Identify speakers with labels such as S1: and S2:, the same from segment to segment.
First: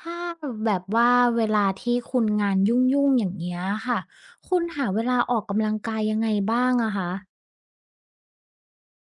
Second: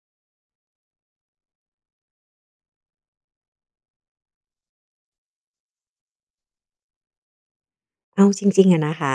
S1: ถ้าแบบว่าเวลาที่คุณงานยุ่งๆอย่างเงี้ยค่ะ คุณหาเวลาออกกำลังกายยังไงบ้างอะคะ
S2: เอาจริงๆอะนะคะ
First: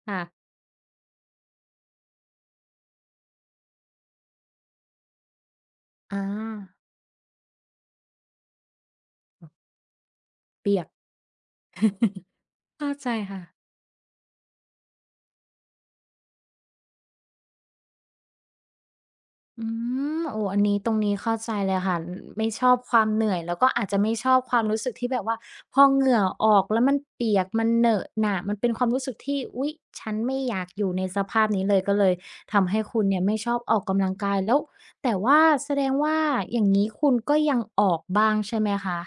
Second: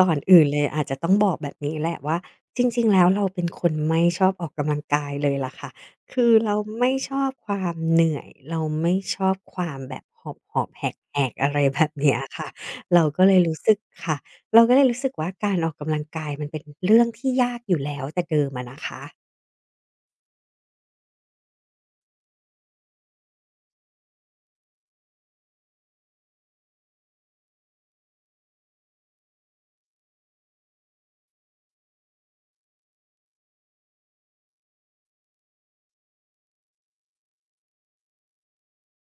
S2: ก่อน
S1: ค่ะ
S2: อื่นเลยอาจจะต้องบอกแบบนี้แหละว่าจริงๆแล้วเราเป็นคนไม่ชอบออกกำลังกายเลยล่ะค่ะ
S1: อา
S2: คือเราไม่ชอบความเหนื่อยเราไม่ชอบความแบบหอบ
S1: เปี
S2: ๆแ
S1: ยก
S2: หกๆอะไรแบบเนี้ยค่ะ
S1: เข้า
S2: เรา
S1: ใจ
S2: ก็เลย
S1: ค่ะ
S2: รู้สึกค่ะเราก็เลยรู้สึกว่าการออกกำลังกายมันเป็นเรื่องที่ยากอยู่แล้วแต่เดิมอะนะคะ
S1: อืมโอ้อันนี้ตรงนี้เข้าใจเลยค่ะไม่ชอบความเหนื่อยแล้วอาจจะไม่ชอบความรู้สึกที่แบบว่าพอเหงื่อออกแล้วมันเปียกมันเหนอะหนะมันเป็นความรู้สึกที่อุ๊ยฉันไม่อยากอยู่ในสภาพนี้เลยก็เลยทำให้คุณเนี่ยไม่ชอบออกกำลังกายแล้วแต่ว่าแสดงว่าอย่างงี้คุณก็ยังออกบ้างใช่ไหมคะ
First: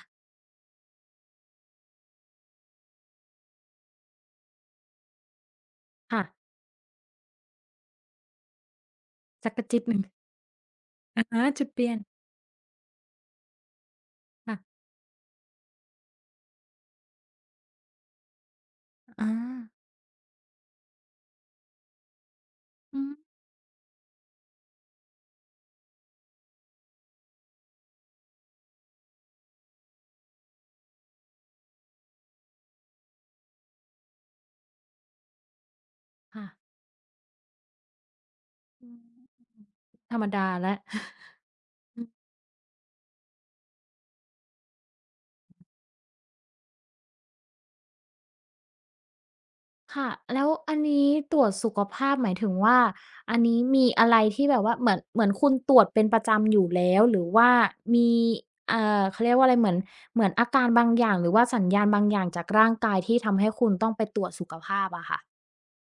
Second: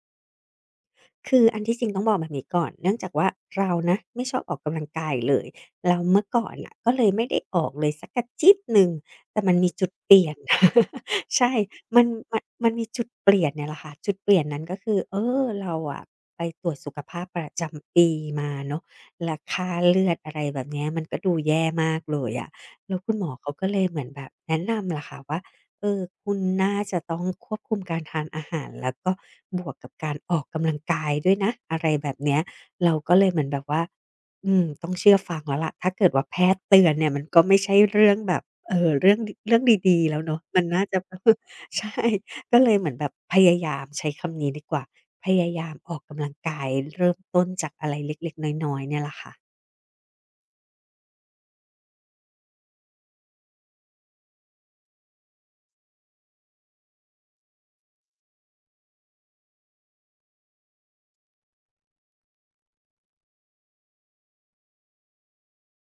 S2: คืออันที่จริงต้องบอกแบบนี้ก่อนเนื่องจากว่าเรานะไม่ชอบออกกำลังกายเลยแล้ว
S1: ค่ะ
S2: เมื่อก่อนน่ะก็เลยไม่ได้ออกเลยสักกระจิ๊ดหนึ่งแต่
S1: สั
S2: มั
S1: ก
S2: น
S1: กะ
S2: มี
S1: จิบ
S2: จุด
S1: หนึ่ง
S2: เปลี่ยน
S1: อะ ฮะ
S2: ใช่
S1: จุดเปลี่ยน
S2: มันมันมีจุดเปลี่ยนเนี่ยแหละค่ะจุดเปลี่ยนนั้นก็
S1: ค่ะ
S2: คือเออเราอะไปตรวจสุขภาพประจำปีมาเนาะ
S1: อา
S2: ราคาเลือดอะไรแบบเนี้ยมันก็ดูแย่มากเลยอะแล้ว
S1: อื
S2: คุ
S1: ม
S2: ณหมอเขาก็เลยเหมือนแบบแนะนำล่ะค่ะว่า เออคุณน่าจะต้องควบคุมการทานอาหารแล้วก็บวกกับการออกกำลังกายด้วยนะอะไรแบบเนี้ยเราก็เลยเหมือนแบบว่าอืมต้องเชื่อฟังแล้วล่ะถ้าเกิดว่าแพ
S1: ค่ะ
S2: ทย์เตือนเนี่ยมันก็ไม่ใช่เรื่องแบบ
S1: อืม
S2: เรื่องดีๆ
S1: ธร
S2: แล้ว
S1: รม
S2: เนาะ
S1: ดา
S2: มัน
S1: แล้ว
S2: น่าจะ ใช่ก็เลยเหมือนแบบพยายามใช้คำนี้ดีกว่าพยายามออกกำลังกายเริ่มต้นจากอะไรเล็กๆน้อยๆเนี่ยแหละค่ะ
S1: ค่ะแล้วอันนี้ตรวจสุขภาพหมายถึงว่าอันนี้มีอะไรที่แบบว่าเหมือนคุณตรวจเป็นประจำอยู่แล้วหรือว่ามีเขาเรียกว่าอะไรเหมือนอาการบางอย่างหรือว่าสัญญาณบางอย่างจากร่างกายที่ทำให้คุณต้องไปตรวจสุขภาพอะค่ะ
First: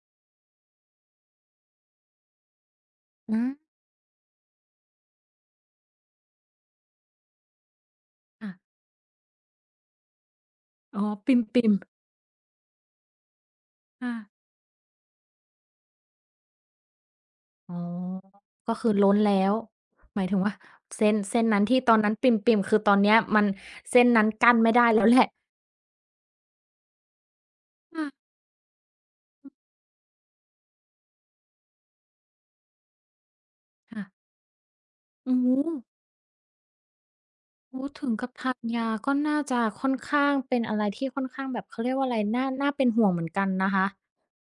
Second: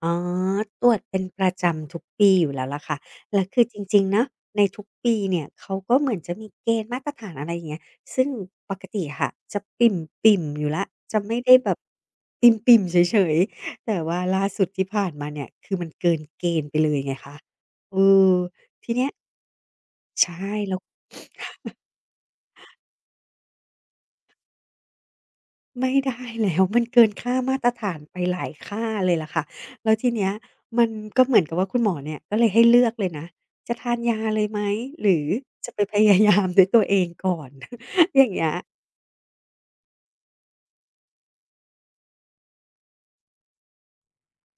S2: อ๋อตรวจเป็นประจำทุกปีอยู่แล้วล่ะค่ะ
S1: อื
S2: แล้ว
S1: ม
S2: คือจริงๆนะในทุกปีเนี่ยเขาก็เหมือนจะมีเกณฑ์มาตรฐานอะไรอย่างเงี้ยซึ่งป
S1: ค่ะ
S2: กติค่ะจะปิ่มๆอยู่แล้ว
S1: อ๋อ
S2: จะ
S1: ปิ
S2: ไม่ได้แบ
S1: ่ม
S2: บ
S1: ๆ
S2: ปิ่มๆเฉยๆ แต่
S1: ค่
S2: ว่าล่าสุดที่ผ่านมาเนี่ยคือมันเกินเกณฑ์ไปเลยไงคะ
S1: อ๋อ
S2: เออ
S1: ก็คื
S2: ที
S1: อ
S2: เนี้
S1: ล้
S2: ย
S1: นแล้วหมาย
S2: ใช่
S1: ถึงว่า
S2: แล้ว
S1: เส้นนั้นที่ตอนนั้นปิ่มๆคือตอนเนี้ยมันเส้นนั้นกั้นไม่ได้แล้วแหละ
S2: ไม่ได้แล้ว มันเกินค่ามาตรฐานไป
S1: ค่ะ
S2: หลายค่าเลยล่ะค่ะแล้วทีเนี้ยมันก็เหมือนกับว่าคุณหมอเนี่ยก็เลยให้เลือกเลยนะจะทานยา
S1: ค่ะ
S2: เลยไหมหรือ
S1: โอ้โฮ
S2: จะไปพยายามด้วยตัวเองก่อน
S1: โอ้ถึง
S2: อย่า
S1: กับ
S2: งเงี้ย
S1: ทานยาก็น่าจะค่อนข้างเป็นอะไรที่ค่อนข้างแบบเขาเรียกว่าอะไรน่าเป็นห่วงเหมือนกันนะคะ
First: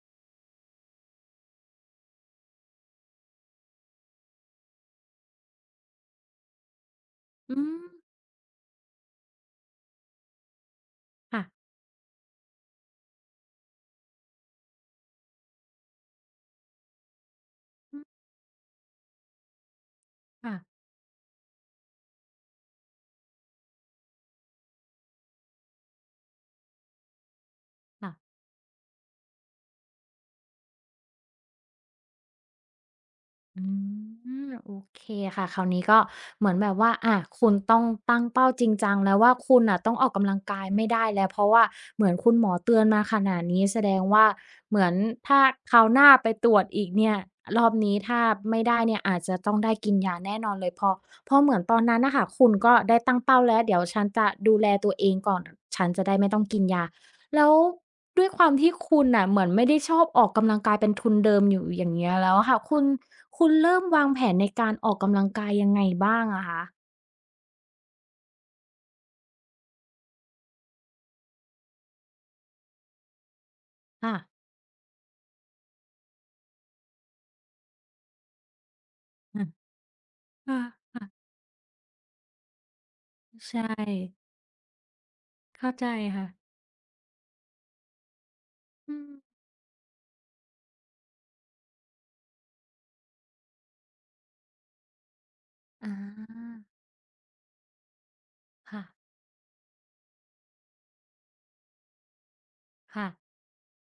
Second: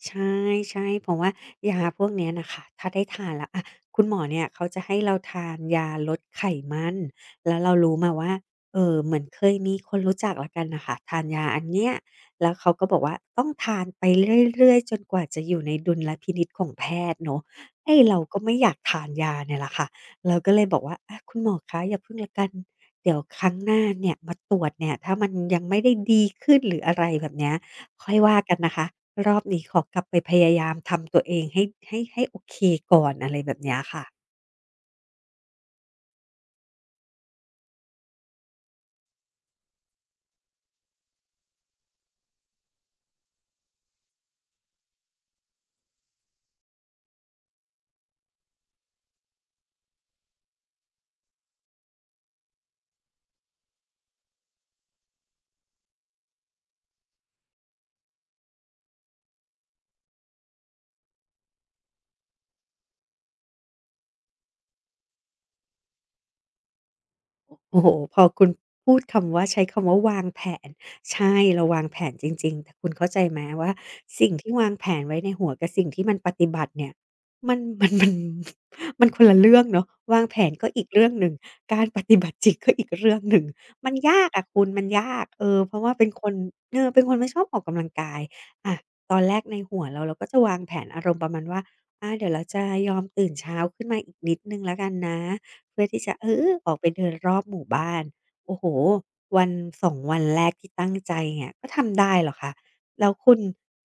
S2: ใช่ๆเพราะว่ายาพวกเนี้ยน่ะค่ะถ้าได้ทานแล้วอะคุณหมอเนี่ยเขาจะให้เราทานยาลดไขมันแล้
S1: อื
S2: วเรา
S1: ม
S2: รู้มาว่าเหมือนเคยมีคนรู้จักแล้วกันน่ะค่ะทานยาอัน
S1: ค่ะ
S2: เนี้ยแล้วเขาก็บอกว่าต้องทานไปเรื่อยๆจนกว่าจะอยู่ในดุลพินิจของแพทย์เนาะไอ้
S1: อืม
S2: เราก็ไม่อยากทานยาเนี่ยแหละค่ะเราก็เลยบ
S1: ค่ะ
S2: อกว่าอะคุณหมอคะอย่าพึ่งแล้วกันเดี๋ยวครั้งหน้าเนี่ยมาตรวจเนี่ยถ้ามันยังไม่ได้ดีขึ้นหรืออะไรแบบเนี้ย ค่อยว่า
S1: ค่ะ
S2: กันนะคะรอบนี้ขอกลับไปพยายามทำตัวเองให้ให้โอเคก่อนอะไรแบบ
S1: อื
S2: เนี้ยค่ะ
S1: มโอเคค่ะคราวนี้ก็เหมือนแบบว่าอะคุณต้องตั้งเป้าจริงจังแล้วว่าคุณน่ะต้องออกกำลังกายไม่ได้แล้วเพราะว่าเหมือนคุณหมอเตือนมาขนาดนี้แสดงว่าเหมือนถ้าคราวหน้าไปตรวจอีกเนี่ยรอบนี้ถ้าไม่ได้เนี่ยอาจจะต้องได้กินยาแน่นอนเลยเพราะเหมือนตอนนั้นน่ะค่ะคุณก็ได้ตั้งเป้าแล้วเดี๋ยวฉันจะดูแลตัวเองก่อนฉันจะได้ไม่ต้องกินยา แล้วด้วยความที่คุณน่ะเหมือนไม่ได้ชอบออกกำลังกายเป็นทุนเดิมอยู่อย่างเงี้ยแล้วอะค่ะคุณเริ่มวางแผนในการออกกำลังกายยังไงบ้างอะคะ
S2: โอ้โหพอคุณพูดคำว่าใช้คำว่าวางแผนใช่เราวางแผนจริงๆแต่คุณเข้าใจไหมว่า
S1: ค่ะ
S2: สิ่งที่วางแผนไว้ในหัวกับสิ่งที่มันปฏิบัติเนี่ยมัน มันคนละเรื่องเนาะวางแผนก็อีกเรื่องหนึ่งการปฏิบัติจริงก็อีกเรื่องหนึ่งมัน
S1: ใช่
S2: ยากอะคุณมันยากเออ
S1: เข้า
S2: เพราะ
S1: ใจ
S2: ว่าเป็นค
S1: ค่ะ
S2: นเออเป็นคนไม่ชอบออกกำลังกายอะ
S1: อื
S2: ต
S1: ม
S2: อนแรกในหัวเราก็จะวางแผนอารมณ์ประมาณว่าอาเดี๋ยวเราจะยอมตื่นเช้าขึ้นมาอีกนิดหนึ่งแล้วกันนะ เพื่อที่จะเอ
S1: อา
S2: อออกไปเดินรอบหมู่บ้านโอ้โห
S1: ค่ะ
S2: วัน2วันแรกที่ตั้งใจเนี่ยก็ทำได้เหรอคะแล้ว
S1: ค่ะ
S2: คุณ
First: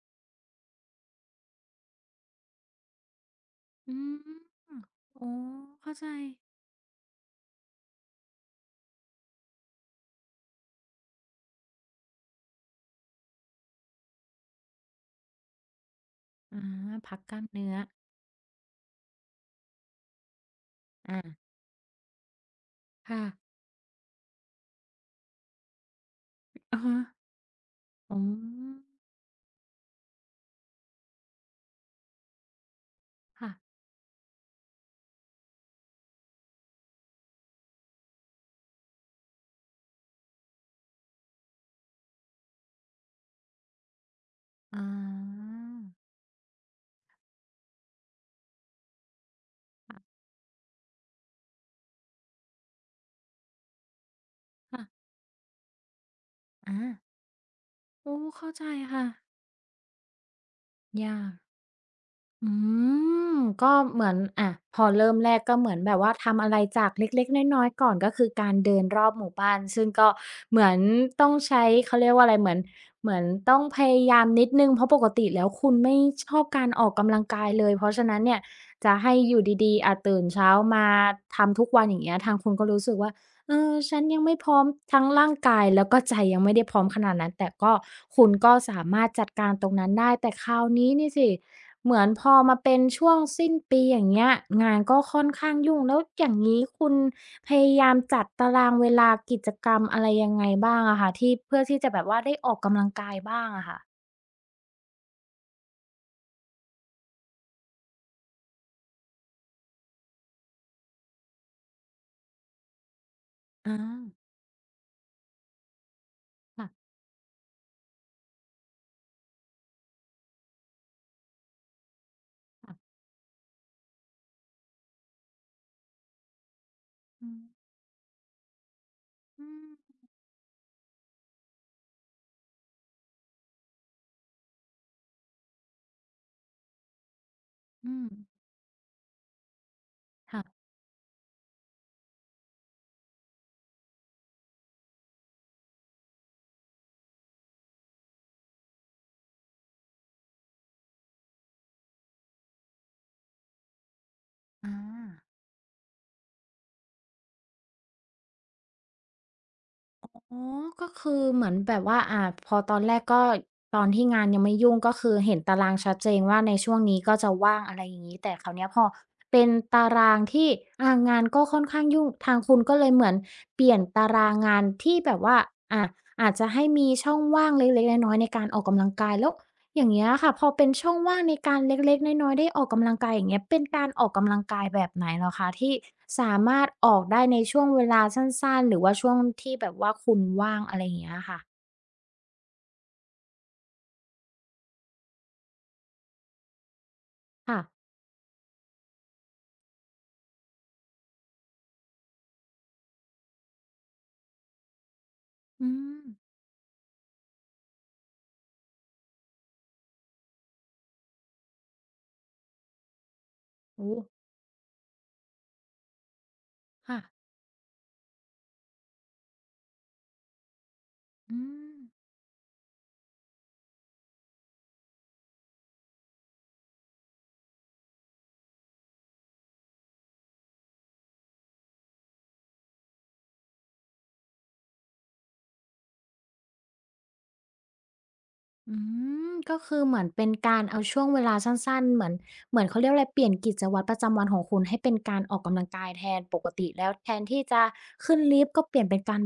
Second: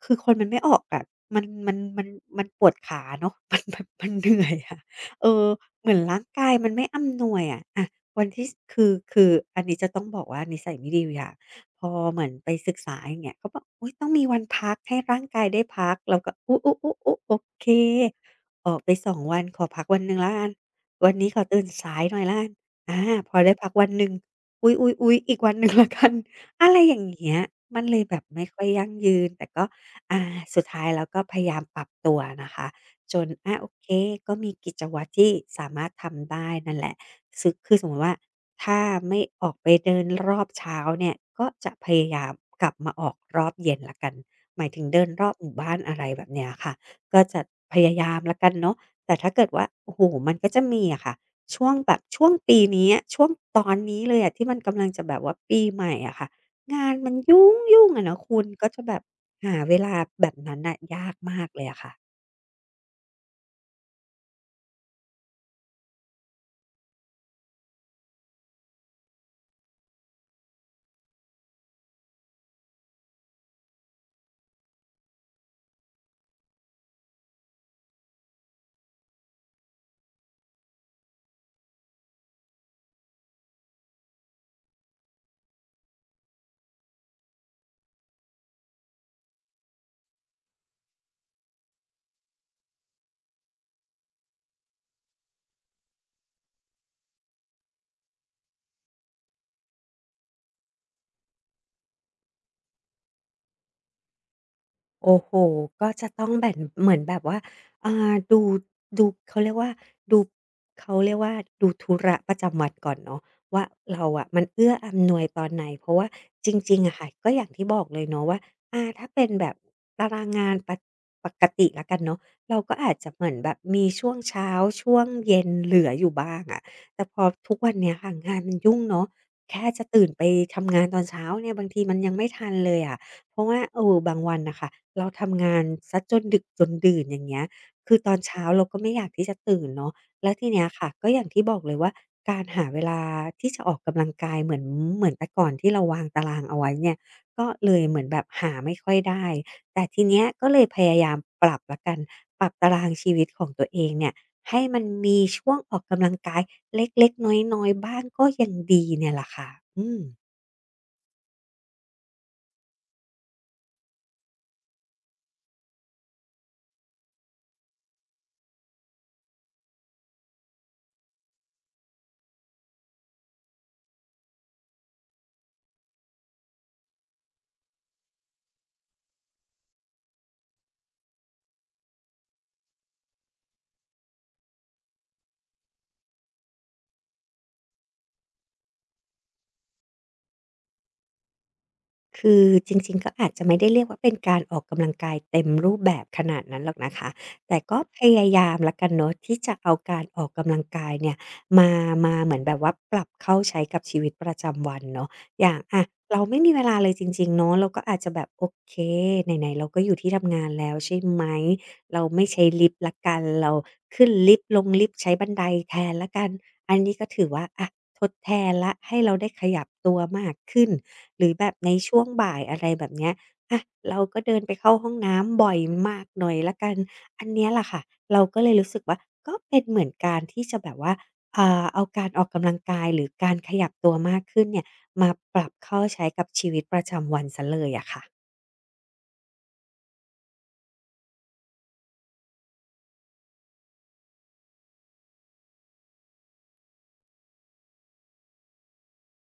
S2: คือคนมันไม่ออกอะมันมันปวดขาเนาะ มันแบบ
S1: อื
S2: มัน
S1: ม
S2: เหนื่อยอะ
S1: อ๋
S2: เอ
S1: อ
S2: อเหมื
S1: เข้า
S2: อน
S1: ใจ
S2: ร่างกายมันไม่อำนวยอะอะวันที่คืออันนี้จะต้องบอกว่านิสัยไม่ดีอยู่อย่างพอเหมือนไปศึกษาอย่างเงี้ยเขาบอกอุยต้องมีวันพักให้ร่างกายได้พักเราก็อุ๊
S1: อา
S2: ๆๆ
S1: พัก
S2: ๆ
S1: ก
S2: โอ
S1: ล้าม
S2: เค
S1: เนื้อ
S2: ออกไป2วันขอพักวันหนึ่งแล้วกัน วัน
S1: อา
S2: นี้ขอตื่นสายหน่อยแล้วกันอา
S1: ค่ะ
S2: พอได้พักวันหนึ่งอุ๊ยๆๆอีกวันหนึ่งแล้วกัน อะไร
S1: อะ
S2: อ
S1: ฮะ
S2: ย่างเงี้ย มันเลยแบ
S1: อ๋
S2: บไม่ค่อยยั่
S1: อ
S2: งยืน แต่ก็อาสุดท้ายแล้วก็พยายามปรับตัวนะคะ จน
S1: ค่ะ
S2: อาโอเค ก็มีกิจวัตรที่สามารถทำได้นั่นแหละ คือสมมุติว่า ถ้าไม่ออกไปเดินรอบเช้าเนี่ยก็จะพยายามกลับมาออกรอบเย็นแล้วกันหมายถึ
S1: อา
S2: งเดินรอบหมู่บ้านอะไรแบบเนี้ยค่ะก็จะพยายามแล้วกันเนาะ แต่ถ้าเกิดว่าโอ้โฮ
S1: ค่ะ
S2: มันก็จะมีอะค่ะช่วงแบบช่วงปีนี้อะช่วงตอนนี้เลยอะที่มันกำลังจะ
S1: ค่ะ
S2: แบบว่าปีใหม่อะค่ะงานมั
S1: อา
S2: นยุ่งๆอะ
S1: โอ้
S2: เนาะคุณ
S1: เข้าใจ
S2: ก็จะแบบ
S1: ค่ะ
S2: หาเวลาแบบนั้นน่ะยาก
S1: ยาก
S2: มากเลยอะค่ะ
S1: อืมก็เหมือนอะพอเริ่มแรกก็เหมือนแบบว่าทำอะไรจากเล็กๆน้อยๆก่อนก็คือการเดินรอบหมู่บ้านซึ่งก็เหมือนต้องใช้เขาเรียกว่าอะไรเหมือนเหมือนต้องพยายามนิดหนึ่งเพราะปกติแล้วคุณไม่ชอบการออกกำลังกายเลยเพราะฉะนั้นเนี่ยจะให้อยู่ดีๆอะตื่นเช้ามาทำทุกวันอย่างเงี้ยทางคุณก็รู้สึกว่า เออฉันยังไม่พร้อมทั้งร่างกายแล้วก็ใจยังไม่ได้พร้อมขนาดนั้นแต่ก็คุณก็สามารถจัดการตรงนั้นได้แต่คราวนี้นี่สิเหมือนพอมาเป็นช่วงสิ้นปีอย่างเงี้ยงานก็ค่อนข้างยุ่งแล้วอย่างงี้คุณพยายามจัดตารางเวลากิจกรรมอะไรยังไงบ้างอะคะที่เพื่อที่จะแบบว่าได้ออกกำลังกายบ้างอะค่ะ
S2: โอ้โฮก็จะต้องแบบนเหมือนแบบว่าอ่าดูดูเขาเรียกว่าดูเขาเรียกว่าดูธุระประจำวันก่อนเนาะว่า
S1: อ
S2: เรา
S1: า
S2: อะมันเอื้ออำนวยตอนไหนเพราะว่าจริงๆ
S1: ค่
S2: อะค่ะก็อย่างที่บอกเลยเนาะว่าถ้าเป็นแบบตารางงานปะปกติแล้วกันเนาะเราก็
S1: ะ
S2: อา
S1: ๆ
S2: จจะเหมือนแบบมีช่วงเช้าช่วงเย็นเหลืออยู่บ้างอะแต่พอ
S1: อืม
S2: ทุกวันเนี้ยค่ะงานมันยุ่งเนาะ
S1: อื
S2: แค่
S1: ม
S2: จะตื่นไปทำงานตอนเช้าเนี่ยบางทีมันยังไม่ทันเลยอะ เพราะว่าเออบางวันน่ะค่ะเราทำงานเสียจนดึกจนดื่นอย่างเงี้ยคื
S1: อื
S2: อ
S1: ม
S2: ตอนเช้าเราก็ไม่อยากที่จะตื่นเนาะแล้วที
S1: ค่ะ
S2: เนี้ยค่ะก็อย่างที่บอกเลยว่าการหาเวลาที่จะออกกำลังกายเหมือนแต่ก่อนที่เราวางตารางเอาไว้เนี่ยก็เลยเหมือนแบบหาไม่ค่อยได้แต่ทีเนี้ยก็เลยพยายามปรับแล้วกันปรับตารางชีวิตของตัวเองเนี่ยให้
S1: อ
S2: มันมี
S1: า
S2: ช่วงออกกำลังกายเล็กๆน้อยๆบ้างก็ยังดีเนี่ยแหละค่ะอืม
S1: อ๋อก็คือเหมือนแบบว่าพอตอนแรกก็ตอนที่งานยังไม่ยุ่งก็คือเห็นตารางชัดเจนว่าในช่วงนี้ก็จะว่างอะไรอย่างงี้แต่คราวเนี้ยพอเป็นตารางที่งานก็ค่อนข้างยุ่งทางคุณก็เลยเหมือนเปลี่ยนตารางงานที่แบบว่าอ่าอาจจะให้มีช่องว่างเล็กๆน้อยๆในการออกกำลังกายแล้ว อย่างเงี้ยค่ะพอเป็นช่องว่างในการเล็กๆน้อยๆได้ออกกำลังกายอย่างเงี้ยเป็นการออกกำลังกายแบบไหนเหรอคะที่สามารถออกได้ในช่วงเวลาสั้นๆหรือว่าช่วงที่แบบว่าคุณว่างอะไรอย่างเงี้ยค่ะ
S2: คือจริงๆก็อาจจะไม่ได้เรียกว่าเป็นการออกกำลังกายเต็มรูปแบบขนาดนั้นหรอกนะคะแต่
S1: ค่ะ
S2: ก็พยายามละกันเนาะที่จะเอาการออกกำลังกายเนี่ยมามาเหมือนแบบว่าปรับเข้าใช้กับชีวิตประจำวันเนาะอย่าง
S1: อื
S2: อะ
S1: ม
S2: เราไม่มีเวลาเลยจริงๆเนาะเราก็อาจจะแบบโอเคไหนๆเราก็อยู่ที่ทำงานแล้วใช่ไหม เราไม่ใช้ลิฟต์ละกันเรา
S1: โอ้โฮ
S2: ขึ้นลิฟต์ลงลิฟต์ใช้บันไดแทนละกันอันนี้
S1: ค่ะ
S2: ก็ถือว่าอะทดแทนแล้วให้เราได้ขยับตัวมากขึ้นหรือ
S1: อื
S2: แบบใน
S1: ม
S2: ช่วงบ่ายอะไรแบบเนี้ยอะเราก็เดินไปเข้าห้องน้ำบ่อยมากหน่อยละกันอันเนี้ยแหละค่ะเราก็เลยรู้สึกว่าก็เป็นเหมือนการที่จะแบบว่าเอาการออกกำลังกายหรือการขยับตัวมากขึ้นเนี่ยมาปรับเข้าใช้กับชีวิตประจำวันเสียเลยอะค่ะ
S1: อืมก็คือเหมือนเป็นการเอาช่วงเวลาสั้นๆเหมือนเขาเรียกอะไรเปลี่ยนกิจวัตรประจำวันของคุณให้เป็นการออกกำลังกายแทนปกติแล้วแทนที่จะขึ้นลิฟต์ก็เปลี่ยนเป็นการ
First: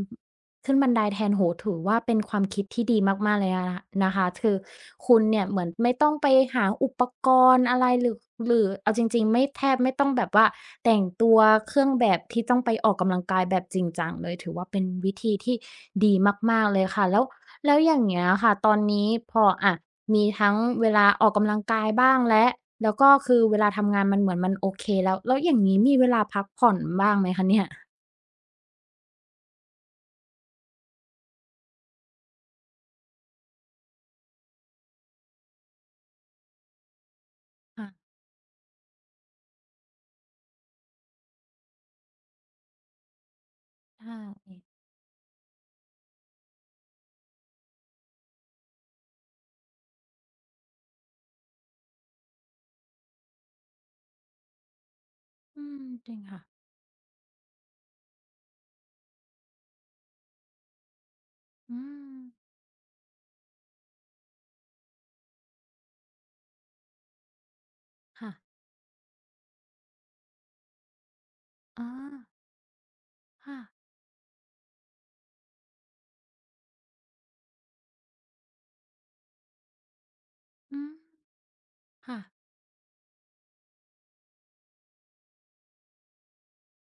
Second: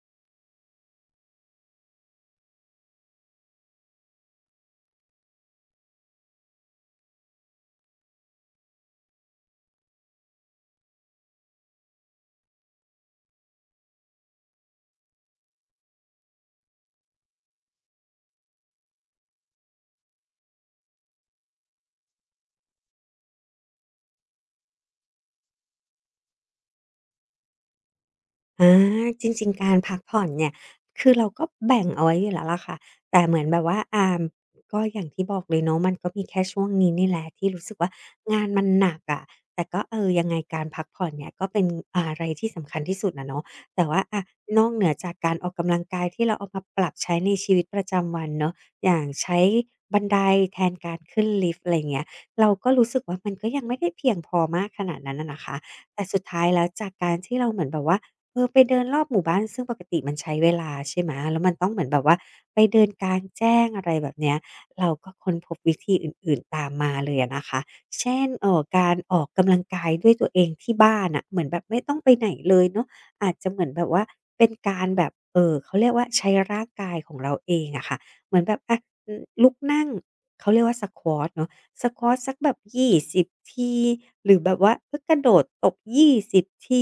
S1: ขึ้นบันไดแทนโอ้โฮถือว่าเป็นความคิดที่ดีมากๆเลยนะคะคือคุณเนี่ยเหมือนไม่ต้องไปหาอุปกรณ์อะไรหรือเอาจริงๆไม่แทบไม่ต้องแบบว่าแต่งตัวเครื่องแบบที่ต้องไปออกกำลังกายแบบจริงจังเลยถือว่าเป็นวิธีที่ดีมากๆเลยค่ะแล้ว แล้วอย่างเงี้ยค่ะตอนนี้พออะมีทั้งเวลาออกกำลังกายบ้างแล้วแล้วก็คือเวลาทำงานมันเหมือนมันโอเคแล้วแล้วอย่างงี้มีเวลาพักผ่อนบ้างไหมคะเนี่ย
S2: อาจริงๆการพักผ่อนเนี่ยคือเราก็แบ่งเอาไว้อยู่แล้วล่ะค่ะแต่เหมือนแบบว่าอามก็อย่างที่บอกเลยเนาะมันก็มีแค่ช่วงนี้นี่แหละที่รู้สึก
S1: ค่ะ
S2: ว่างานมันหนักอะะแต่ก็เออยังไงการพักผ่อนเนี่ยก็เป็นอะไรที่สำคัญที่สุดนะเนาะแต่ว่า
S1: ใช่
S2: อะนอกเหนือจากการออกกำลังกายที่เราเอามาปรับใช้ในชีวิตประจำวันเนาะอย่างใช้บันไดแทนการขึ้นลิฟต์อะไร่เงี้ยเราก็รู้สึกว่ามันก็ยังไม่ได้เพียงพอมากขนาดนั้นอะนะคะ
S1: อืม
S2: แต่
S1: จริ
S2: สุ
S1: ง
S2: ด
S1: ค่ะ
S2: ท้ายแล้วจากการที่เราเหมือนแบบว่า เออไปเดินรอบหมู่บ้านซึ่งปกติมันใช้เวลาใช่ไหม แล้วมันต้อง
S1: อื
S2: เหมือนแบบว่า
S1: ม
S2: ไปเดินกลางแจ้งอะไรแบบเนี้ยเราก็ค้นพบวิธีอื่นๆตามมาเลยอะนะคะ เช่น
S1: ค่ะ
S2: การออกกำลังกายด้วยตัวเองที่บ้านน่ะเหมือนแบบไม่
S1: อ๋อ
S2: ต้องไปไหนเลยเนาะอาจจะเห
S1: ค่ะ
S2: มือนแบบว่าเป็นการแบบเขาเรียกว่าใช้ร่างกายของเราเองอะค่ะเหมือนแบบอะอือลุกนั่งเขาเรียกว่า
S1: อืม
S2: squat เนาะ สควอ t
S1: ค่ะ
S2: สักแบบ20ทีหรือแบบว่าเอ๊ยกระโดดตบ20ที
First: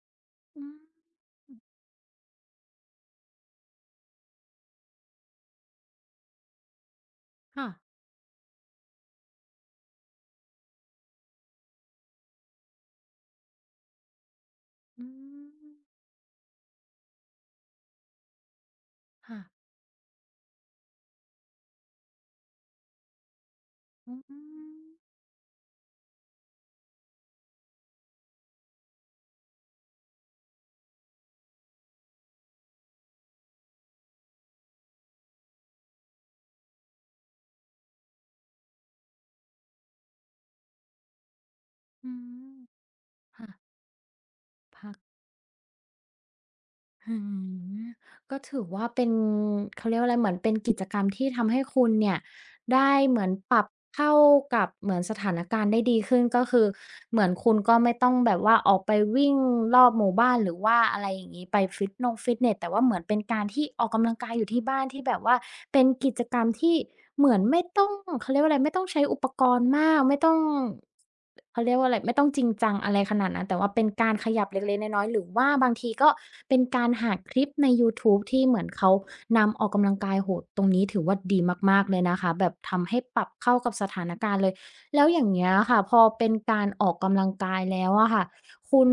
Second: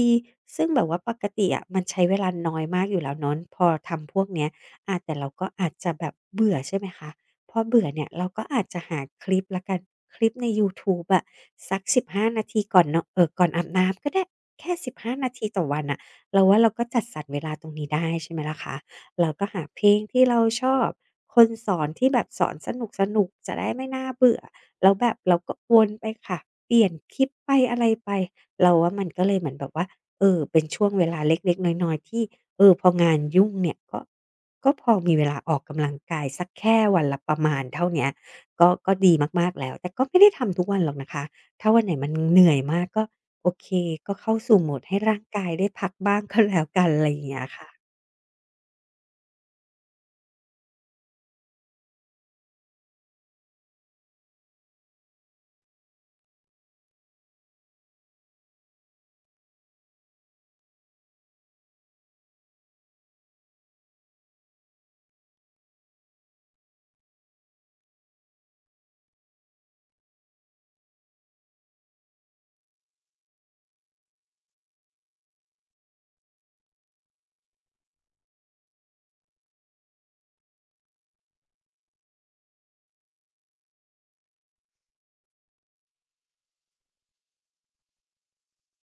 S1: อื
S2: ซึ่ง
S1: ม
S2: แบบว่าปกติอะมันใช้เวลาน้อยมากอยู่แล้วเนาะพอทำพวกเนี้ยอาแต่เราก็อาจจะแบบเบื่อใช่ไหมคะพอ
S1: ค่ะ
S2: เบื่อเนี่ยเราก็อาจจะหาคลิปแล้วกันคลิปในยูทูบอะสัก15นาทีก่อนนอนก่อนอาบน้ำก็ได้แค่
S1: อื
S2: 15นาทีต่อ
S1: ม
S2: วันน่ะเราว่าเราก็จัดสรรเวลาตรงนี้ได้ใช่ไหมล่ะคะเรา
S1: ค่ะ
S2: ก็หาเพลงที่เราชอบคนสอนที่แบบสอนสนุกๆจะได้ไม่น่า
S1: อื
S2: เบื่อ
S1: ม
S2: แล้วแบบเราก็วนไปค่ะเปลี่ยนคลิปไปอะไรไปเราว่ามันก็เลยเหมือนแบบว่าเออเป็นช่วงเวลาเล็กๆน้อยๆที่เออพองานยุ่งเนี่ยก็ก็พอมีเวลาออกกำลังกายสักแค่วันละประมาณเท่าเนี้ยก็ก็ดีมากๆแล้วแต่ก็ไม่ได้ทำทุกวันหรอกนะคะถ้าวันไหนมั
S1: อื
S2: นเหนื่
S1: ม
S2: อยมากก็โอ
S1: ค่ะ
S2: เคก็เข้าสู่โหมด
S1: พั
S2: ให้
S1: ก
S2: ร่างกายได้พักบ้างก็แล้วกันอะไรอ
S1: อื
S2: ย่างเงี้ยค่ะ
S1: มก็ถือว่าเป็นเขาเรียกว่าอะไรเหมือนเป็นกิจกรรมที่ทำให้คุณเนี่ยได้เหมือนปรับเข้ากับเหมือนสถานการณ์ได้ดีขึ้นก็คือเหมือนคุณก็ไม่ต้องแบบว่าออกไปวิ่งรอบหมู่บ้านหรือว่าอะไรอย่างงี้ไปฟิตนงฟิตเนสแต่ว่าเหมือนเป็นการที่ออกกำลังกายอยู่ที่บ้านที่แบบว่าเป็นกิจกรรมที่เหมือนไม่ต้องเขาเรียกว่าอะไรไม่ต้องใช้อุปกรณ์มากไม่ต้อง เขาเรียกว่าอะไรไม่ต้องจริงจังอะไรขนาดนั้นแต่ว่าเป็นการขยับเล็กๆน้อยๆหรือว่าบางทีก็เป็นการหาคลิปในยูทูบที่เหมือนเขานำออกกำลังกายโอ้โฮตรงนี้ถือว่าดีมากๆเลยนะคะแบบทำให้ปรับเข้ากับสถานการณ์เลยแล้วอย่างเงี้ยค่ะพอเป็นการออกกำลังกายแล้วอะค่ะคุณ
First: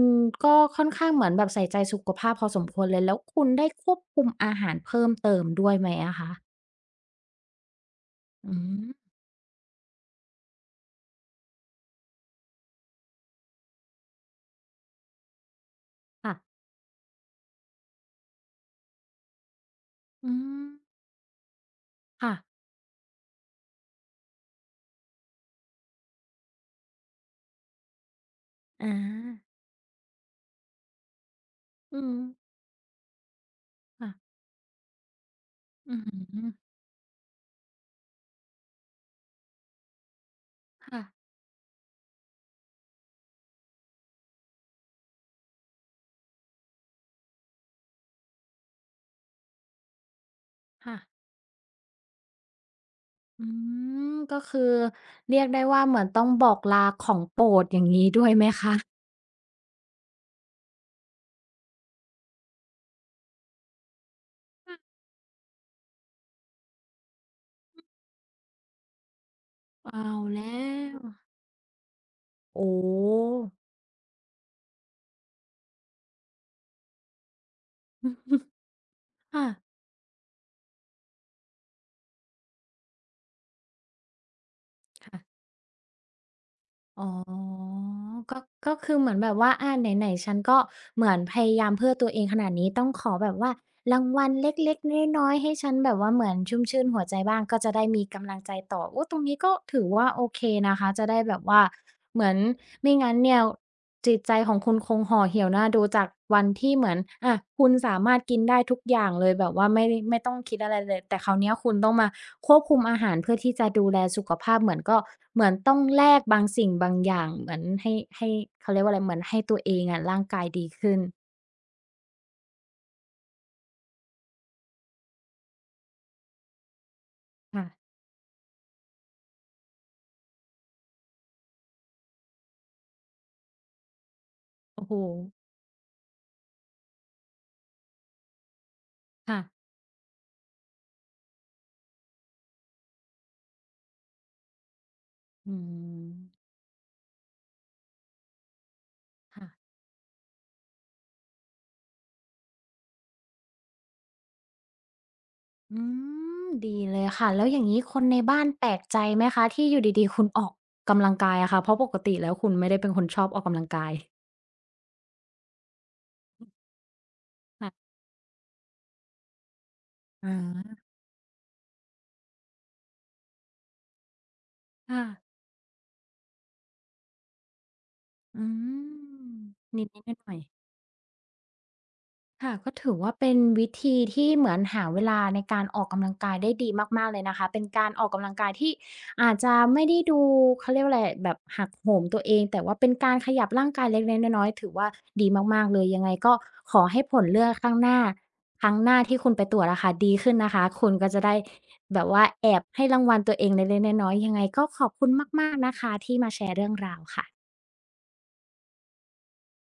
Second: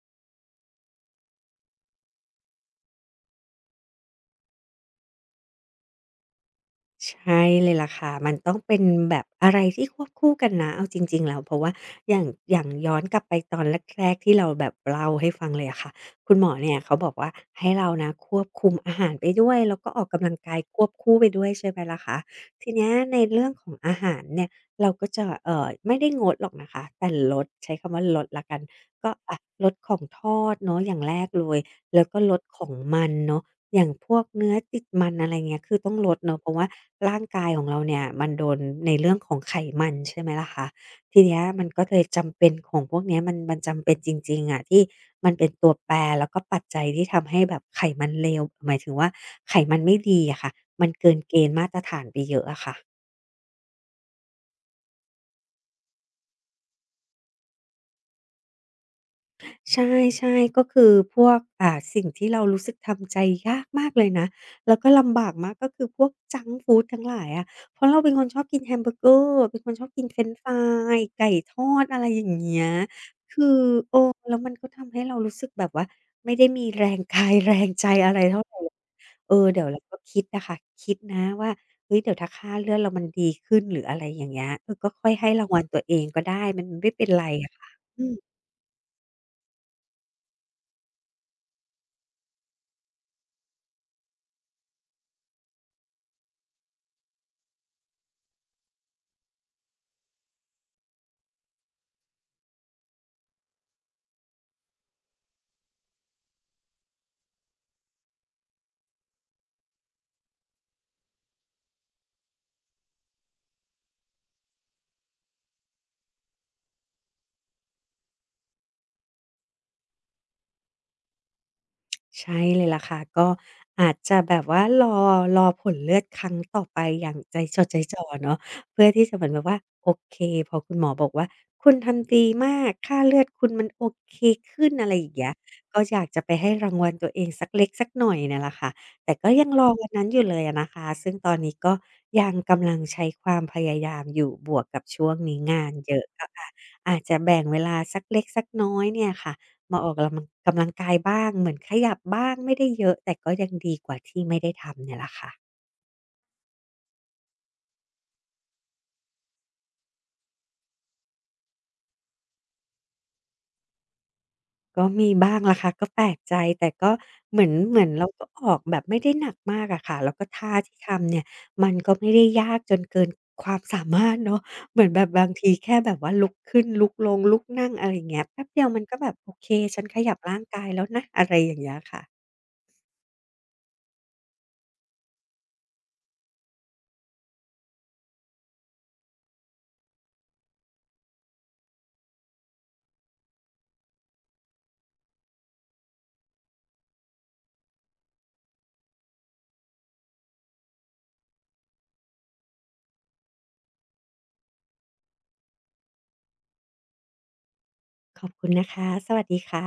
S1: ก็ค่อนข้างเหมือนแบบใส่ใจสุขภาพพอสมควรเลยแล้วคุณได้ควบคุมอาหารเพิ่มเติมด้วยไหมอะคะ
S2: ใช่เลยล่ะค่ะมันต้
S1: อื
S2: องเป็น
S1: ม
S2: แบบอะไรที่ควบคู่กันนะเอาจริงๆแล้วเพราะว่าอย่างย้อนกลับไปตอนแรกๆที่เราแบบเล่าให้ฟังเลยอะค่ะคุ
S1: ค่ะ
S2: ณหมอเนี่ยเขาบอกว่าให้เรานะควบคุมอาหารไปด้วยแล้วก็ออกกำลั
S1: อื
S2: งกาย
S1: ม
S2: ควบคู่ไปด้วยใช่ไหมล่ะคะ
S1: ค่ะ
S2: ทีเนี้ยในเรื่องของอาหารเนี่ยเราก็จะไม่ได้งดหรอกนะคะแต่ลดใช้คำว่าลดแล้วกัน
S1: อา
S2: ก็อะลดของทอดเนาะอย่างแรกเลย
S1: อื
S2: แล้ว
S1: ม
S2: ก็ลดของมันเนาะ อย่างพวก
S1: ค่ะ
S2: เนื้อติดมันอะไรเงี้ยคือต้อ
S1: อื
S2: ง
S1: อฮ
S2: ลดเนาะ
S1: ึ
S2: เพราะว่าร่างกายของเราเนี่ยมันโดนในเรื่องของไขมันใช่ไหมล่ะคะ
S1: ค่ะ
S2: ทีเนี้ยมันก็เลยจำเป็นของพวกเนี้ยมันจำเป็นจริงๆอะที่มันเป็นตัวแปรแล้วก็ปัจจัยที่ทำให้แบบไขมันเลวหมายถึงว่าไขมันไม่ดีอะค่ะมัน
S1: ค่ะ
S2: เกินเกณฑ์มาตรฐานไปเยอะอะค่ะ
S1: อืมก็คือเรียกได้ว่าเหมือนต้องบอกลาของโปรดอย่างงี้ด้วยไหมคะ
S2: ใช่ๆก็คือพวกสิ่งที่เรารู้สึกทำใจยากมากเลยนะแล้วก็ลำบากมากก็คือพวกจังก์ฟูดทั้งหลายอะเพราะเราเป็นคนชอบกินแฮมเบอร์เกอร์เป็นคนชอบกิน
S1: เอา
S2: เฟรนช์
S1: แล
S2: ฟรา
S1: ้ว
S2: ยไก่ทอดอะไรอย่างเงี้
S1: โอ้
S2: ย คือเออแล้วมันก็ทำให้เรารู้สึกแบบว่าไม่ได้มีแรงกายแรงใจอะไรเท่า
S1: โฮ
S2: ไรเออ
S1: ค่ะ
S2: เดี๋ยวเราก็คิดอะค่ะคิดนะว่าเฮ้ยเดี๋ยวถ้าค่าเลือดเรามันดีขึ้นหรืออะไรอย่างเงี้ยเออก็ค่อยให้
S1: ค่ะ
S2: รางวัลตัวเองก็ได้มันไม่
S1: อ๋
S2: เป็นไรอะ
S1: อ
S2: ค่ะอืม
S1: ก็ก็คือเหมือนแบบว่าอาไหนๆ ฉันก็เหมือนพยายามเพื่อตัวเองขนาดนี้ต้องขอแบบว่า รางวัลเล็กๆน้อยๆให้ฉันแบบว่าเหมือนชุ่มชื่นหัวใจบ้างก็จะได้มีกำลังใจต่อโอ้ตรงนี้ก็ถือว่าโอเคนะคะจะได้แบบว่าเหมือนไม่งั้นเนี่ยจิตใจของคุณคงห่อเหี่ยวน่าดูจากวันที่เหมือนอะคุณสามารถกินได้ทุกอย่างเลยแบบว่าไม่ต้องคิดอะไรเลยแต่คราวเนี้ยคุณต้องมาควบคุมอาหารเพื่อที่จะดูแลสุขภาพเหมือนก็เหมือนต้องแลกบางสิ่งบางอย่างเหมือนให้เขาเรียกว่าอะไรเหมือนให้ตัวเองอะร่างกายดีขึ้น
S2: ใช่เลยล่ะค่ะก็อาจจะแบบว่ารอผลเลือดครั้งต่อไปอย่างใจจ
S1: ค่ะ
S2: ดใจจ่อเนาะเพื่อที่จะเหมือนแบบว่าโอเคพอคุณหมอบอกว่าคุณทำดีมากค่าเลือดคุณมันโอเคขึ้น
S1: โอ้
S2: อะไร
S1: โฮ
S2: อย่างเงี้ยก็อยากจะไปให้รางวัลตัวเองสักเล็กสักหน่อยเนี่ยแหละค่ะแต่ก็
S1: ค่ะ
S2: ยังรอวันนั้นอยู่เลยอะนะคะซึ่งตอนนี้ก็ยังกำลังใช้ความพยายามอยู่บวกกับช่วงนี้
S1: อื
S2: งานเยอะ
S1: ม
S2: ก็อาจจะแบ่งเวลาสักเล็กสักน้อยเนี่ยค่ะ
S1: ค่ะ
S2: มาออกกำลังกายบ้างเหมือนขยับบ้างไม่ได้เยอะแต่ก็ยังดีกว่าที่ไม่ได้ทำเนี่ยแหละค่ะ
S1: อืมดีเลยค่ะแล้วอย่างนี้คนในบ้านแปลกใจไหมคะที่อยู่ดีๆคุณออกกำลังกายอะค่ะเพราะปกติแล้วคุณไม่ได้เป็นคนชอบออกกำลังกาย
S2: ก็มีบ้างล่ะค่ะก็แปลกใจแต่ก็เหมือน
S1: ค่ะ
S2: เหมือนเราก็ออกแบบไม่ได้หนักมากอะค่ะแล้วก็
S1: อ
S2: ท่าที่
S1: า
S2: ทำเนี่ยมันก็ไม่ได้ยากจนเกินความสามารถเนาะเหมือนแบ
S1: ค่ะ
S2: บบางทีแค่แบบว่าลุกขึ้นลุกลงลุกนั่งอะไรอย่างเงี้ยแป๊
S1: อื
S2: บเดียวมั
S1: ม
S2: นก็แบบโอเคฉันขยั
S1: นิด
S2: บ
S1: ๆหน่อ
S2: ร่า
S1: ย
S2: ง
S1: ๆ
S2: กายแล้วนะอะไรอย่างเงี้ยค่ะ
S1: ค่ะก็ถือว่าเป็นวิธีที่เหมือนหาเวลาในการออกกำลังกายได้ดีมากๆเลยนะคะเป็นการออกกำลังกายที่อาจจะไม่ได้ดูเขาเรียกว่าอะไรแบบหักโหมตัวเองแต่ว่าเป็นการขยับร่างกายเล็กๆน้อยๆถือว่าดีมากๆเลยยังไงก็ขอให้ผลเลือดข้างหน้าครั้งหน้าที่คุณไปตรวจอะค่ะดีขึ้นนะคะคุณก็จะได้แบบว่าแอบให้รางวัลตัวเองเล็กๆน้อยๆยังไงก็ขอบคุณมากๆนะคะที่มาแชร์เรื่องราวค่ะ
S2: ขอบคุณนะคะสวัสดีค่ะ